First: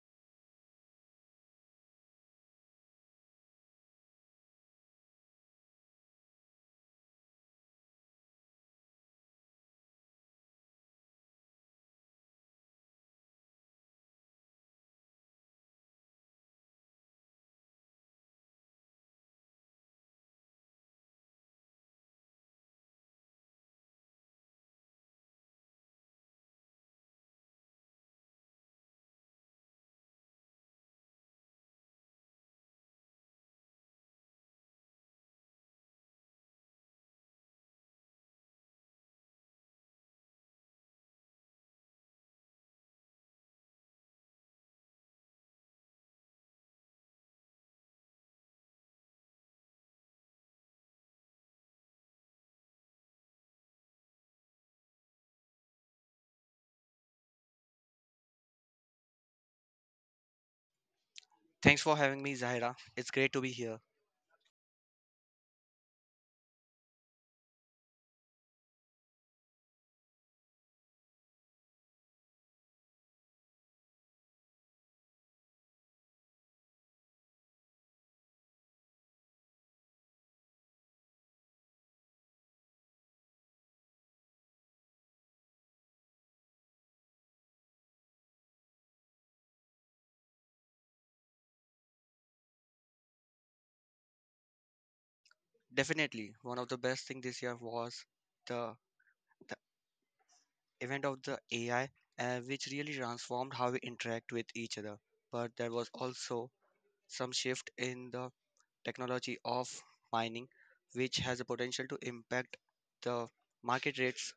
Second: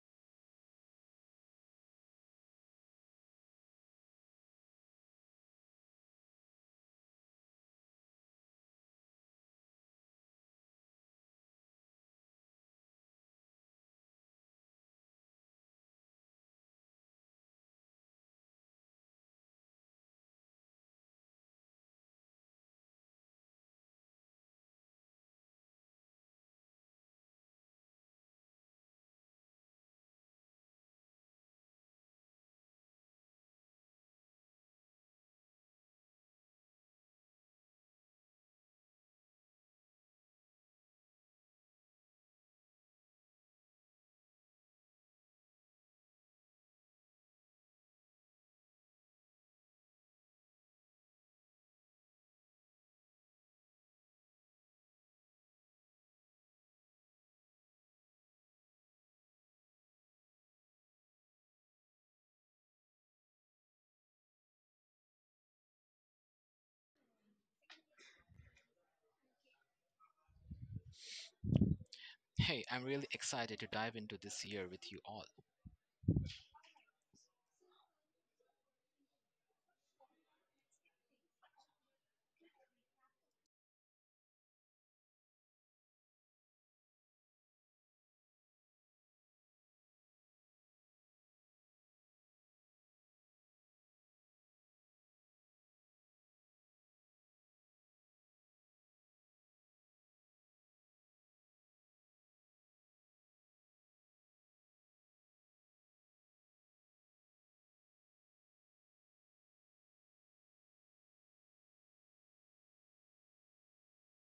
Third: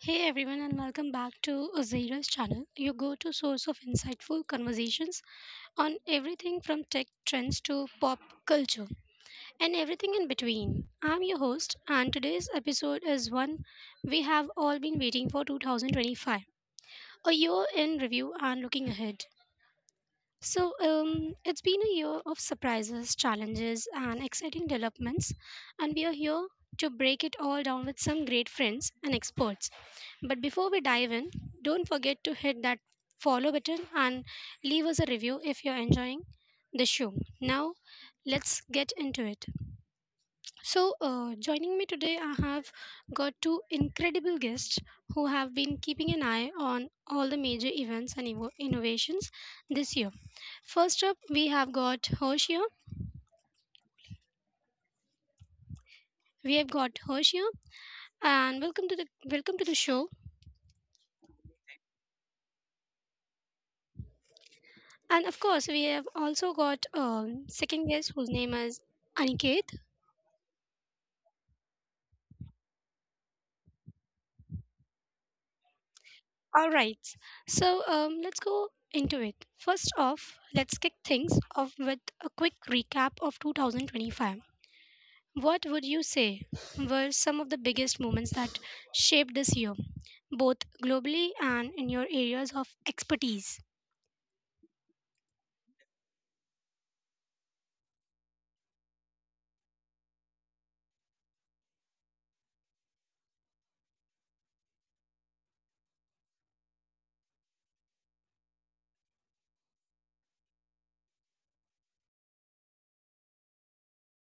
Hey everyone, and welcome back to Ozira's channel, your go to source of insightful conversations on everything from tech trends to pop culture and everything in between. I'm your host, and today's episode is one we have all been waiting for 2025, a year in review and looking ahead. It's been a year of surprises, challenges, and exciting developments, and we are here to break it all down with some great friends and experts. But before we dive in, don't forget to hit that follow button and leave us a review if you're enjoying the show. Now, let's get into it. Joining me today, I have got two incredible guests who have been keeping an eye on all the major events and innovations this year. First up, we have got Hoshio. We have got Hoshio, and welcome to the Welcome to the show. Thanks for having me, Zahira. It's great to be here. And of course, we have also got second guest whose name is Aniket. Hey, I'm really excited to dive into this year with you all. All right, let's go into it. First off, let's kick things off with a quick recap of 2025. What would you say were some of the biggest moments that shaped this year, both globally and in your areas of expertise? Definitely, one of the best things this year was the, the event of the AI, which really transformed how we interact with each other. But there was also some shift in the technology of mining, which has the potential to impact the market rates,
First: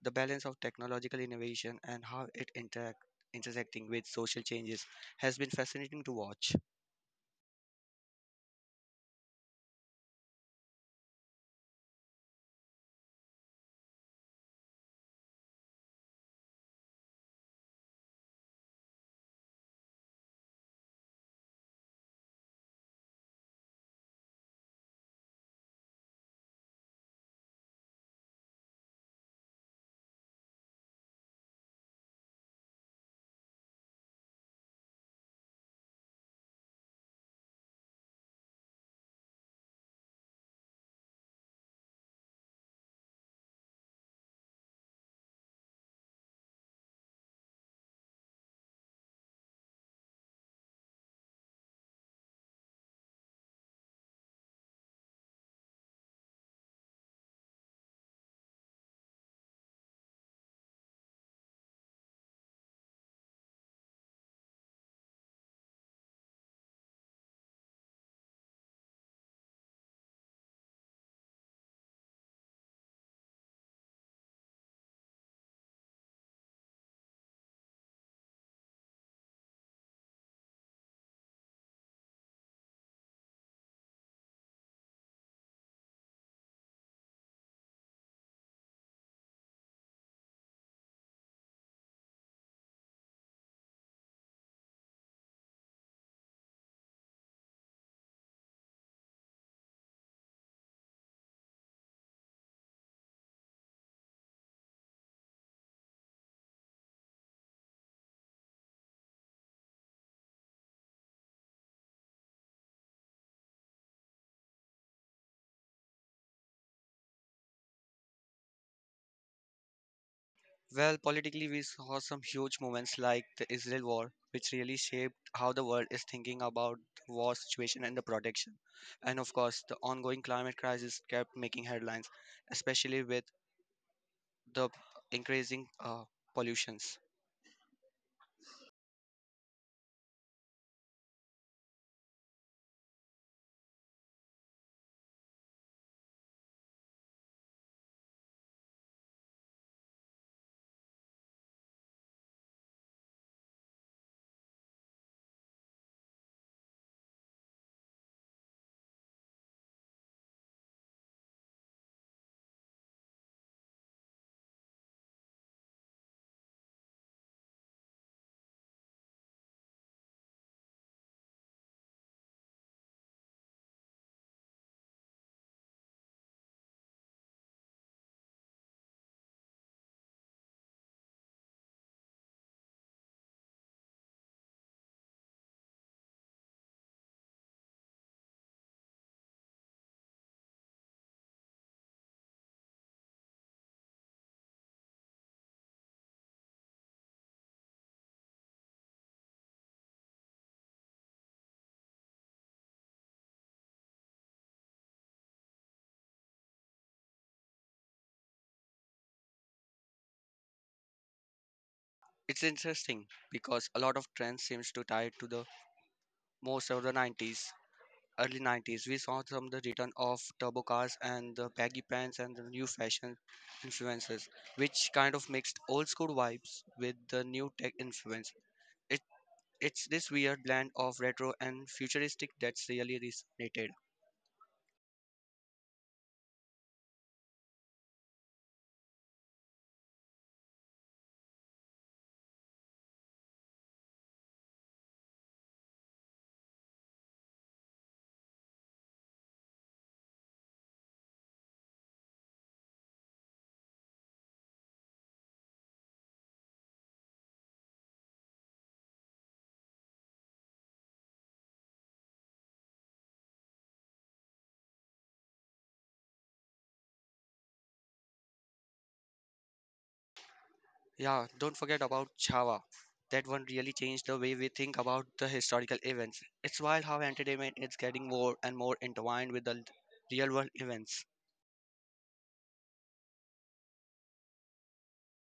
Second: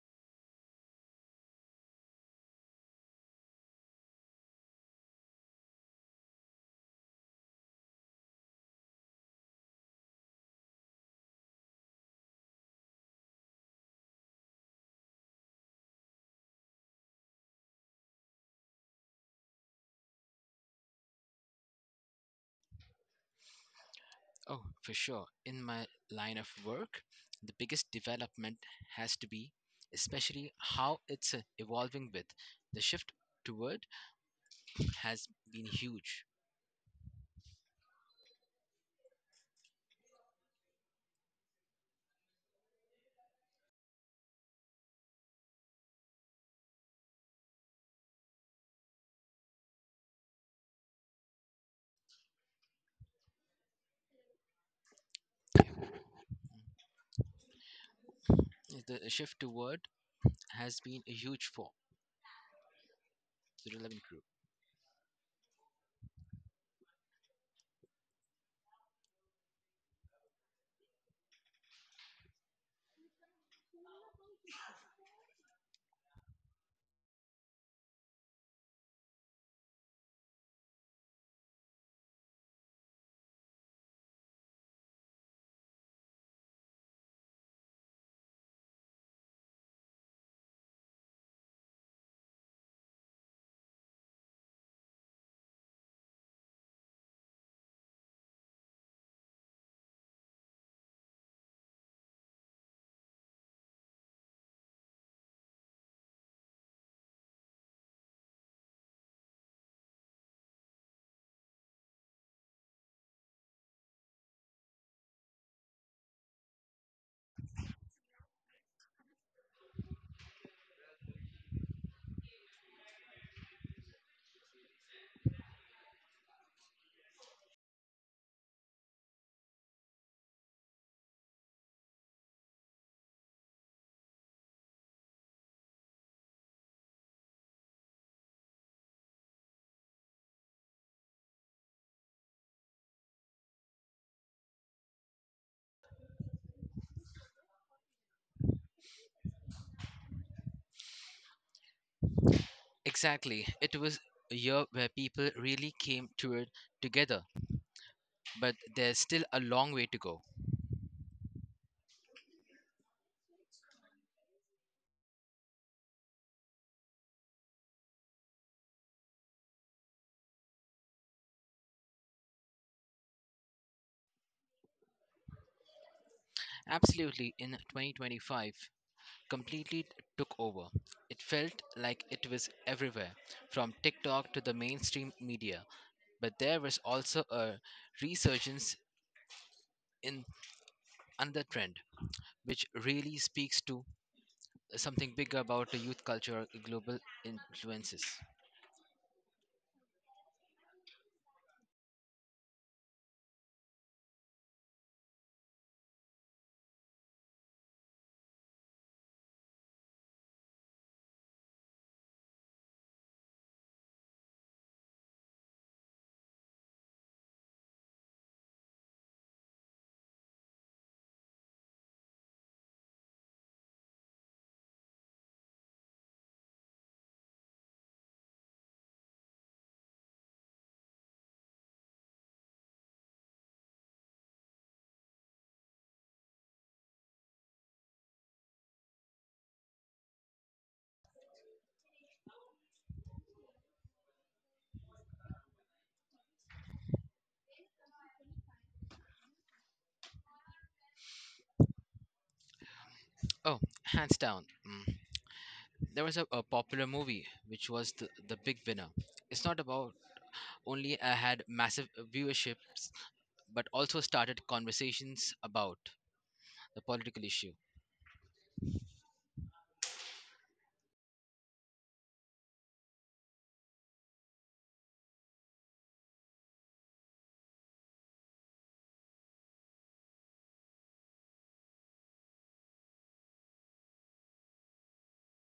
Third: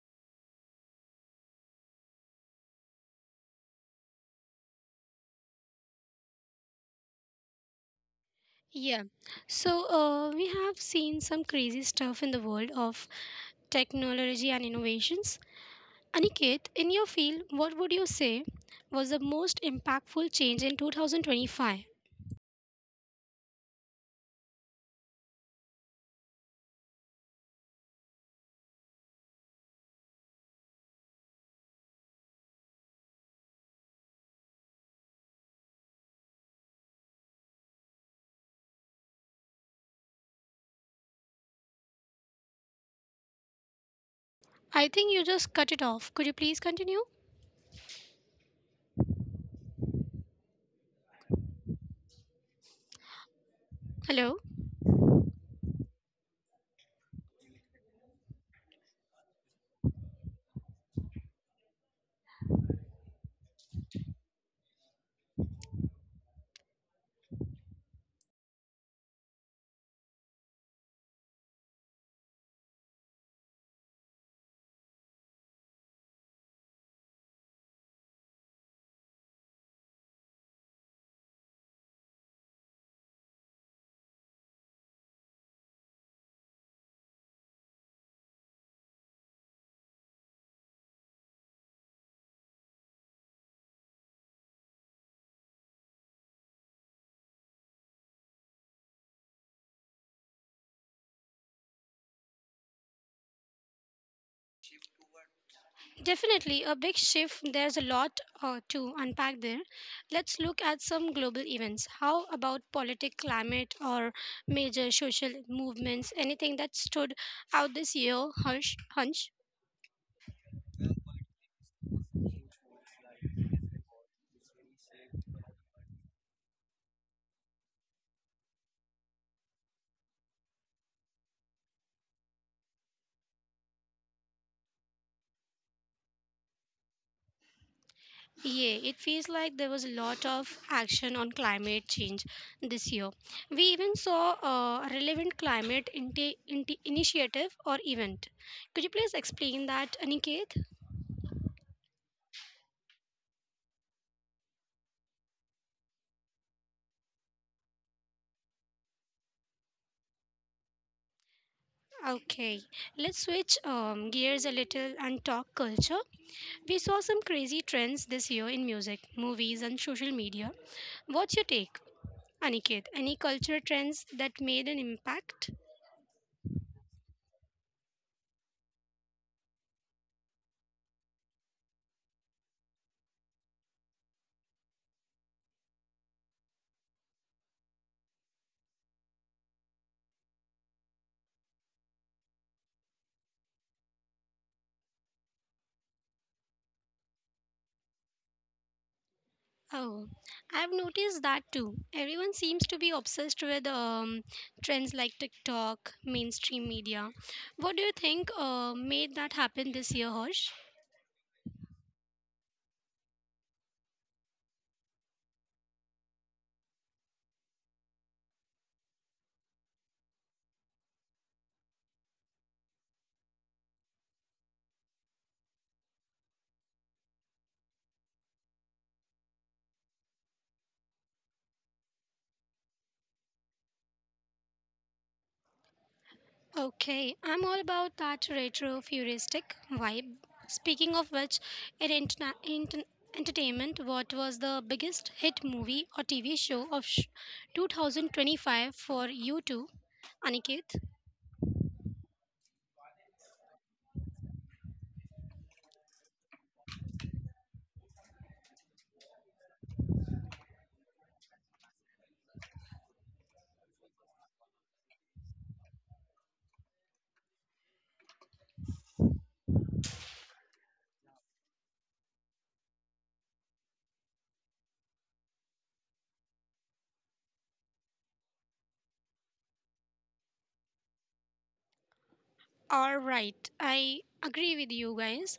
the balance of technological innovation, and how it interact intersecting with social changes has been fascinating to watch. Yeah. We have seen some crazy stuff in the world of technology and innovations. Aniket, in your field, what would you say was the most impactful change in 2025? Oh, for sure. In my line of work, the biggest development has to be, especially how it's evolving with. The shift toward has been huge. I think you just cut it off. Could you please continue? Hello? The shift toward has been huge for the relevant group. Definitely a big shift. There's a lot to unpack there. Let's look at some global events. How about political climate or major social movements? Anything that stood out this year, Harsh? Hunch? Well, politically, we saw some huge moments like the Israel war, which really shaped how the world is thinking about the war situation and the protection. And of course, the ongoing climate crisis kept making headlines, especially with the increasing pollutions. Yeah, it feels like there was a lot of action on climate change this year. We even saw a relevant climate initiative or event. Could you please explain that, Aniket? Exactly. It was a year where people really came toward together, but there's still a long way to go. Okay, let's switch gears a little and talk culture. We saw some crazy trends this year in music, movies, and social media. What's your take, Aniket? Any cultural trends that made an impact? Absolutely. In 2025, completely took over. It felt like it was everywhere, from TikTok to the mainstream media. But there was also a resurgence in another trend, which really speaks to something bigger about the youth culture global influences. Oh, I've noticed that too. Everyone seems to be obsessed with trends like TikTok, mainstream media. What do you think made that happen this year, Harsh? It's interesting because a lot of trends seems to tie to the most of the 90s, early 90s, we saw some the return of turbo cars and the baggy pants and the new fashion influences, which kind of mixed old school vibes with the new tech influence. It it's this weird blend of retro and futuristic that's really resonated. Okay, I'm all about that retro futuristic vibe. Speaking of which, in entertainment, what was the biggest hit movie or TV show of 2025 for you two, Aniket? Oh, hands down. There was a popular movie which was the big winner. It's not about only had massive viewerships, but also started conversations about the political issue. Yeah, don't forget about Chava. That one really changed the way we think about the historical events. It's wild how entertainment is getting more and more intertwined with the real world events. All right, I agree with you guys.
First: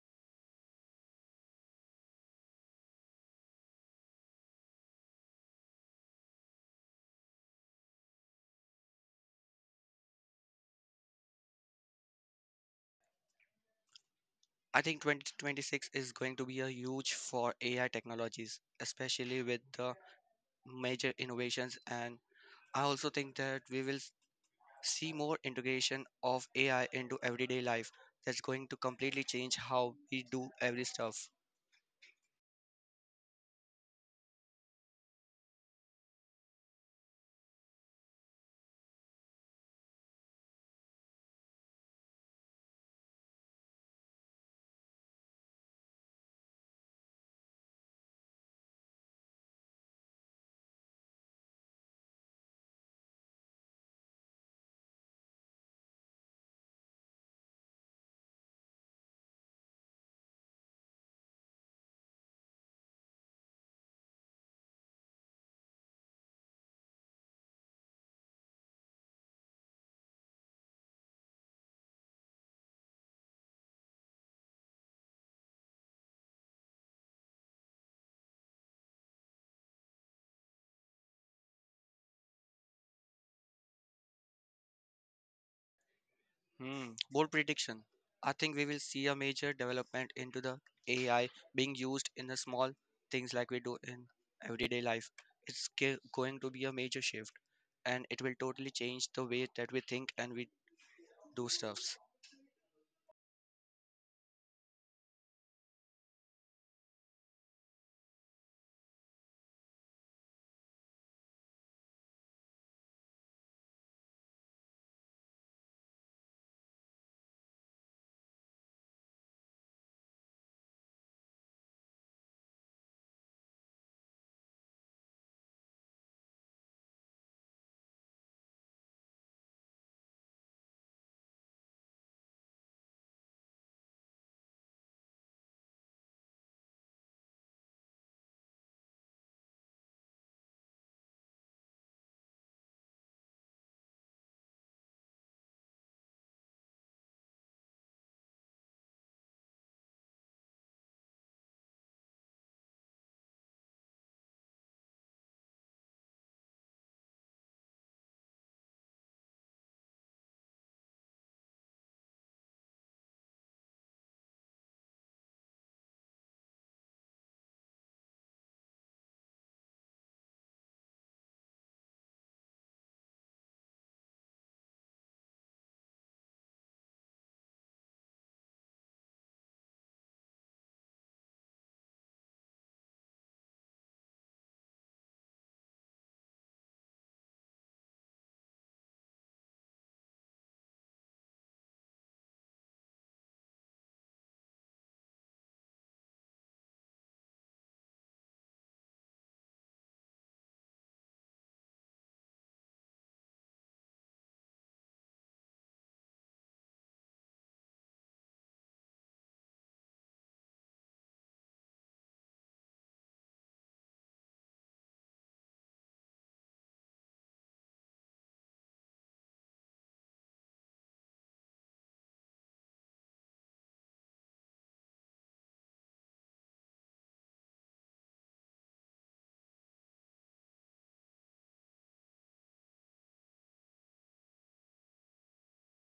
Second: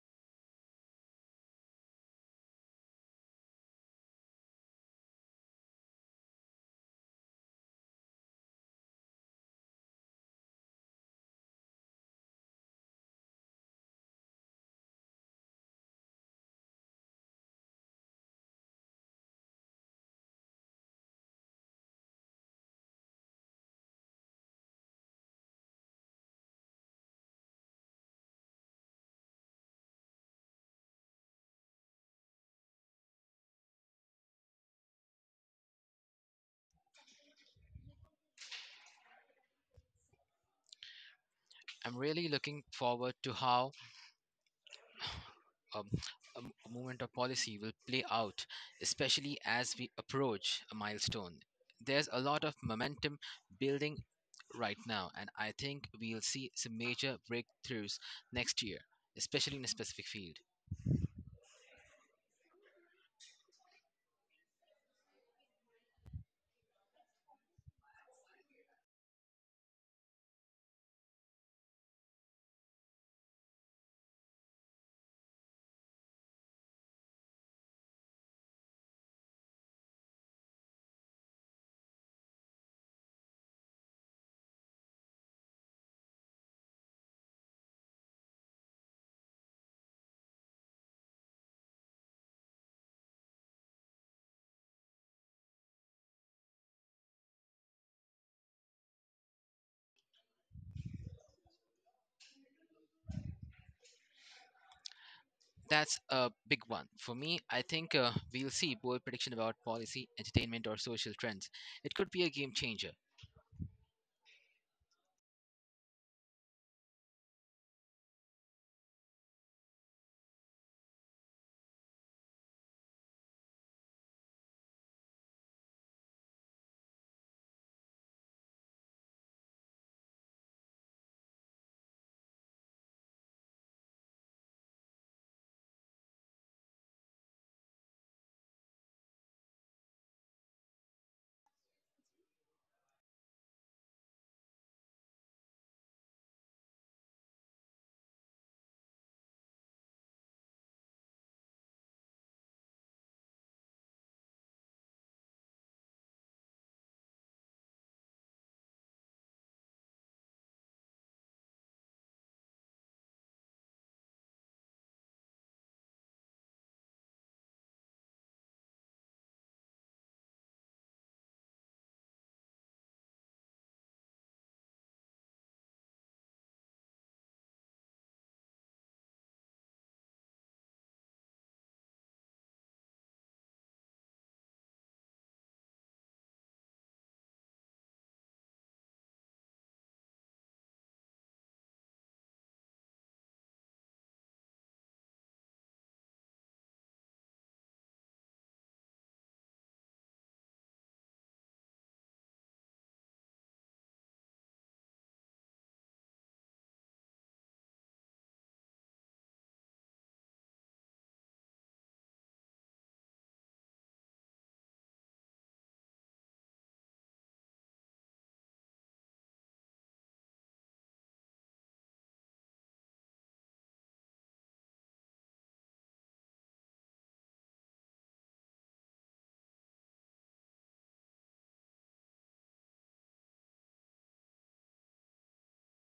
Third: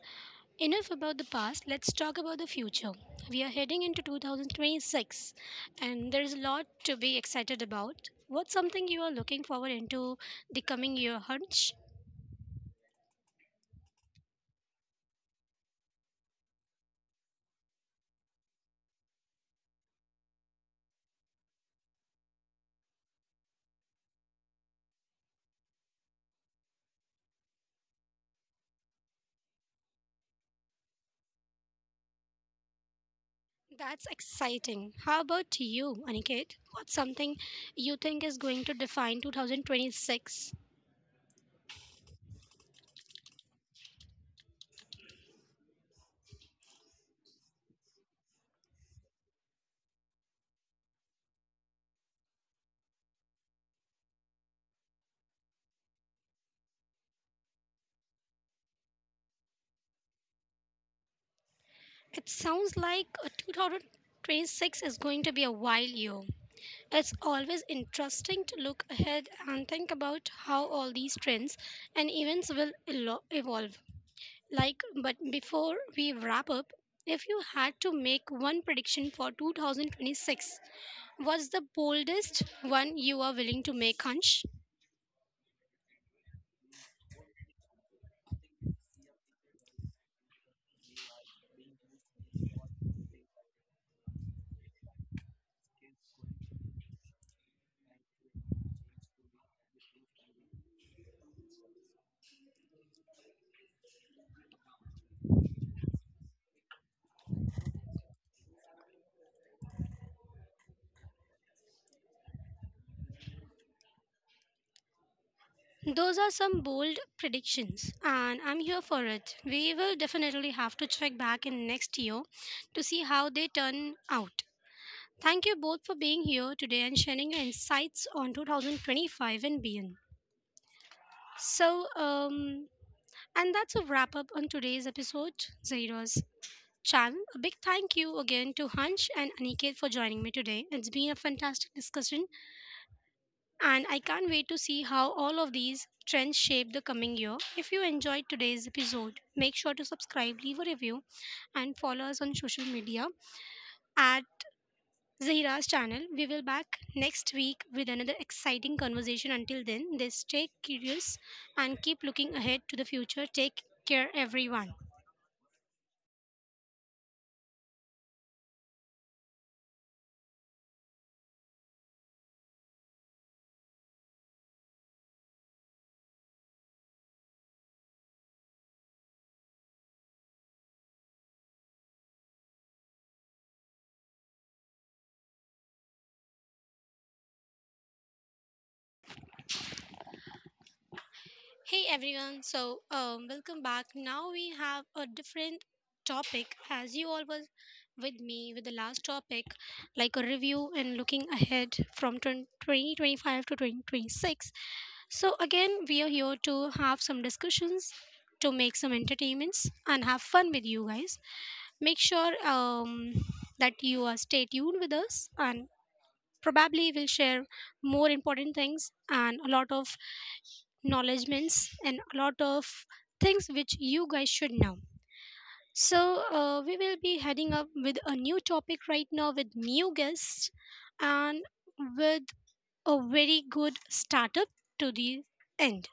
Enough about the past, let's talk about the future. We are heading into 2026 and there is a lot to be excited about. What's something you are looking forward into the coming year, Hunch? I think 2026 is going to be a huge for AI technologies, especially with the major innovations. And I also think that we will see more integration of AI into everyday life. That's going to completely change how we do every stuff. That's exciting. How about you, Aniket? What's something you think is going to define 2026? I'm really looking forward to how um, a movement of policy will play out, especially as we approach a milestone. There's a lot of momentum building right now, and I think we'll see some major breakthroughs next year, especially in a specific field. It sounds like a 2026 is going to be a wild year. It's always interesting to look ahead and think about how all these trends and events will evolve. Like, but before we wrap up, if you had to make one prediction for 2026, what's the boldest one you are willing to make, Hansh? Hmm. Bold prediction. I think we will see a major development into the AI being used in the small things like we do in everyday life. It's going to be a major shift, and it will totally change the way that we think and we do stuffs. That's a big one. For me, I think we'll see bold prediction about policy, entertainment, or social trends. It could be a game changer. Those are some bold predictions, and I'm here for it. We will definitely have to check back in next year to see how they turn out. Thank you both for being here today and sharing your insights on 2025 and beyond. So, um, and that's a wrap up on today's episode, Zairos. Chan, a big thank you again to Hunch and Aniket for joining me today. It's been a fantastic discussion, and I can't wait to see how all of these trends shape the coming year. If you enjoyed today's episode, make sure to subscribe, leave a review, and follow us on social media at Zahira's channel. We will back next week with another exciting conversation. Until then, they stay curious and keep looking ahead to the future. Take care, everyone. Hey everyone, welcome back. Now we have a different topic, as you all was with me with the last topic like a review and looking ahead from twen- 20 2025 to 2026. So again, we are here to have some discussions, to make some entertainments and have fun with you guys. Make sure that you are stay tuned with us, and probably we'll share more important things, and a lot of acknowledgements, and a lot of things which you guys should know. We will be heading up with a new topic right now with new guests and with a very good startup to the end.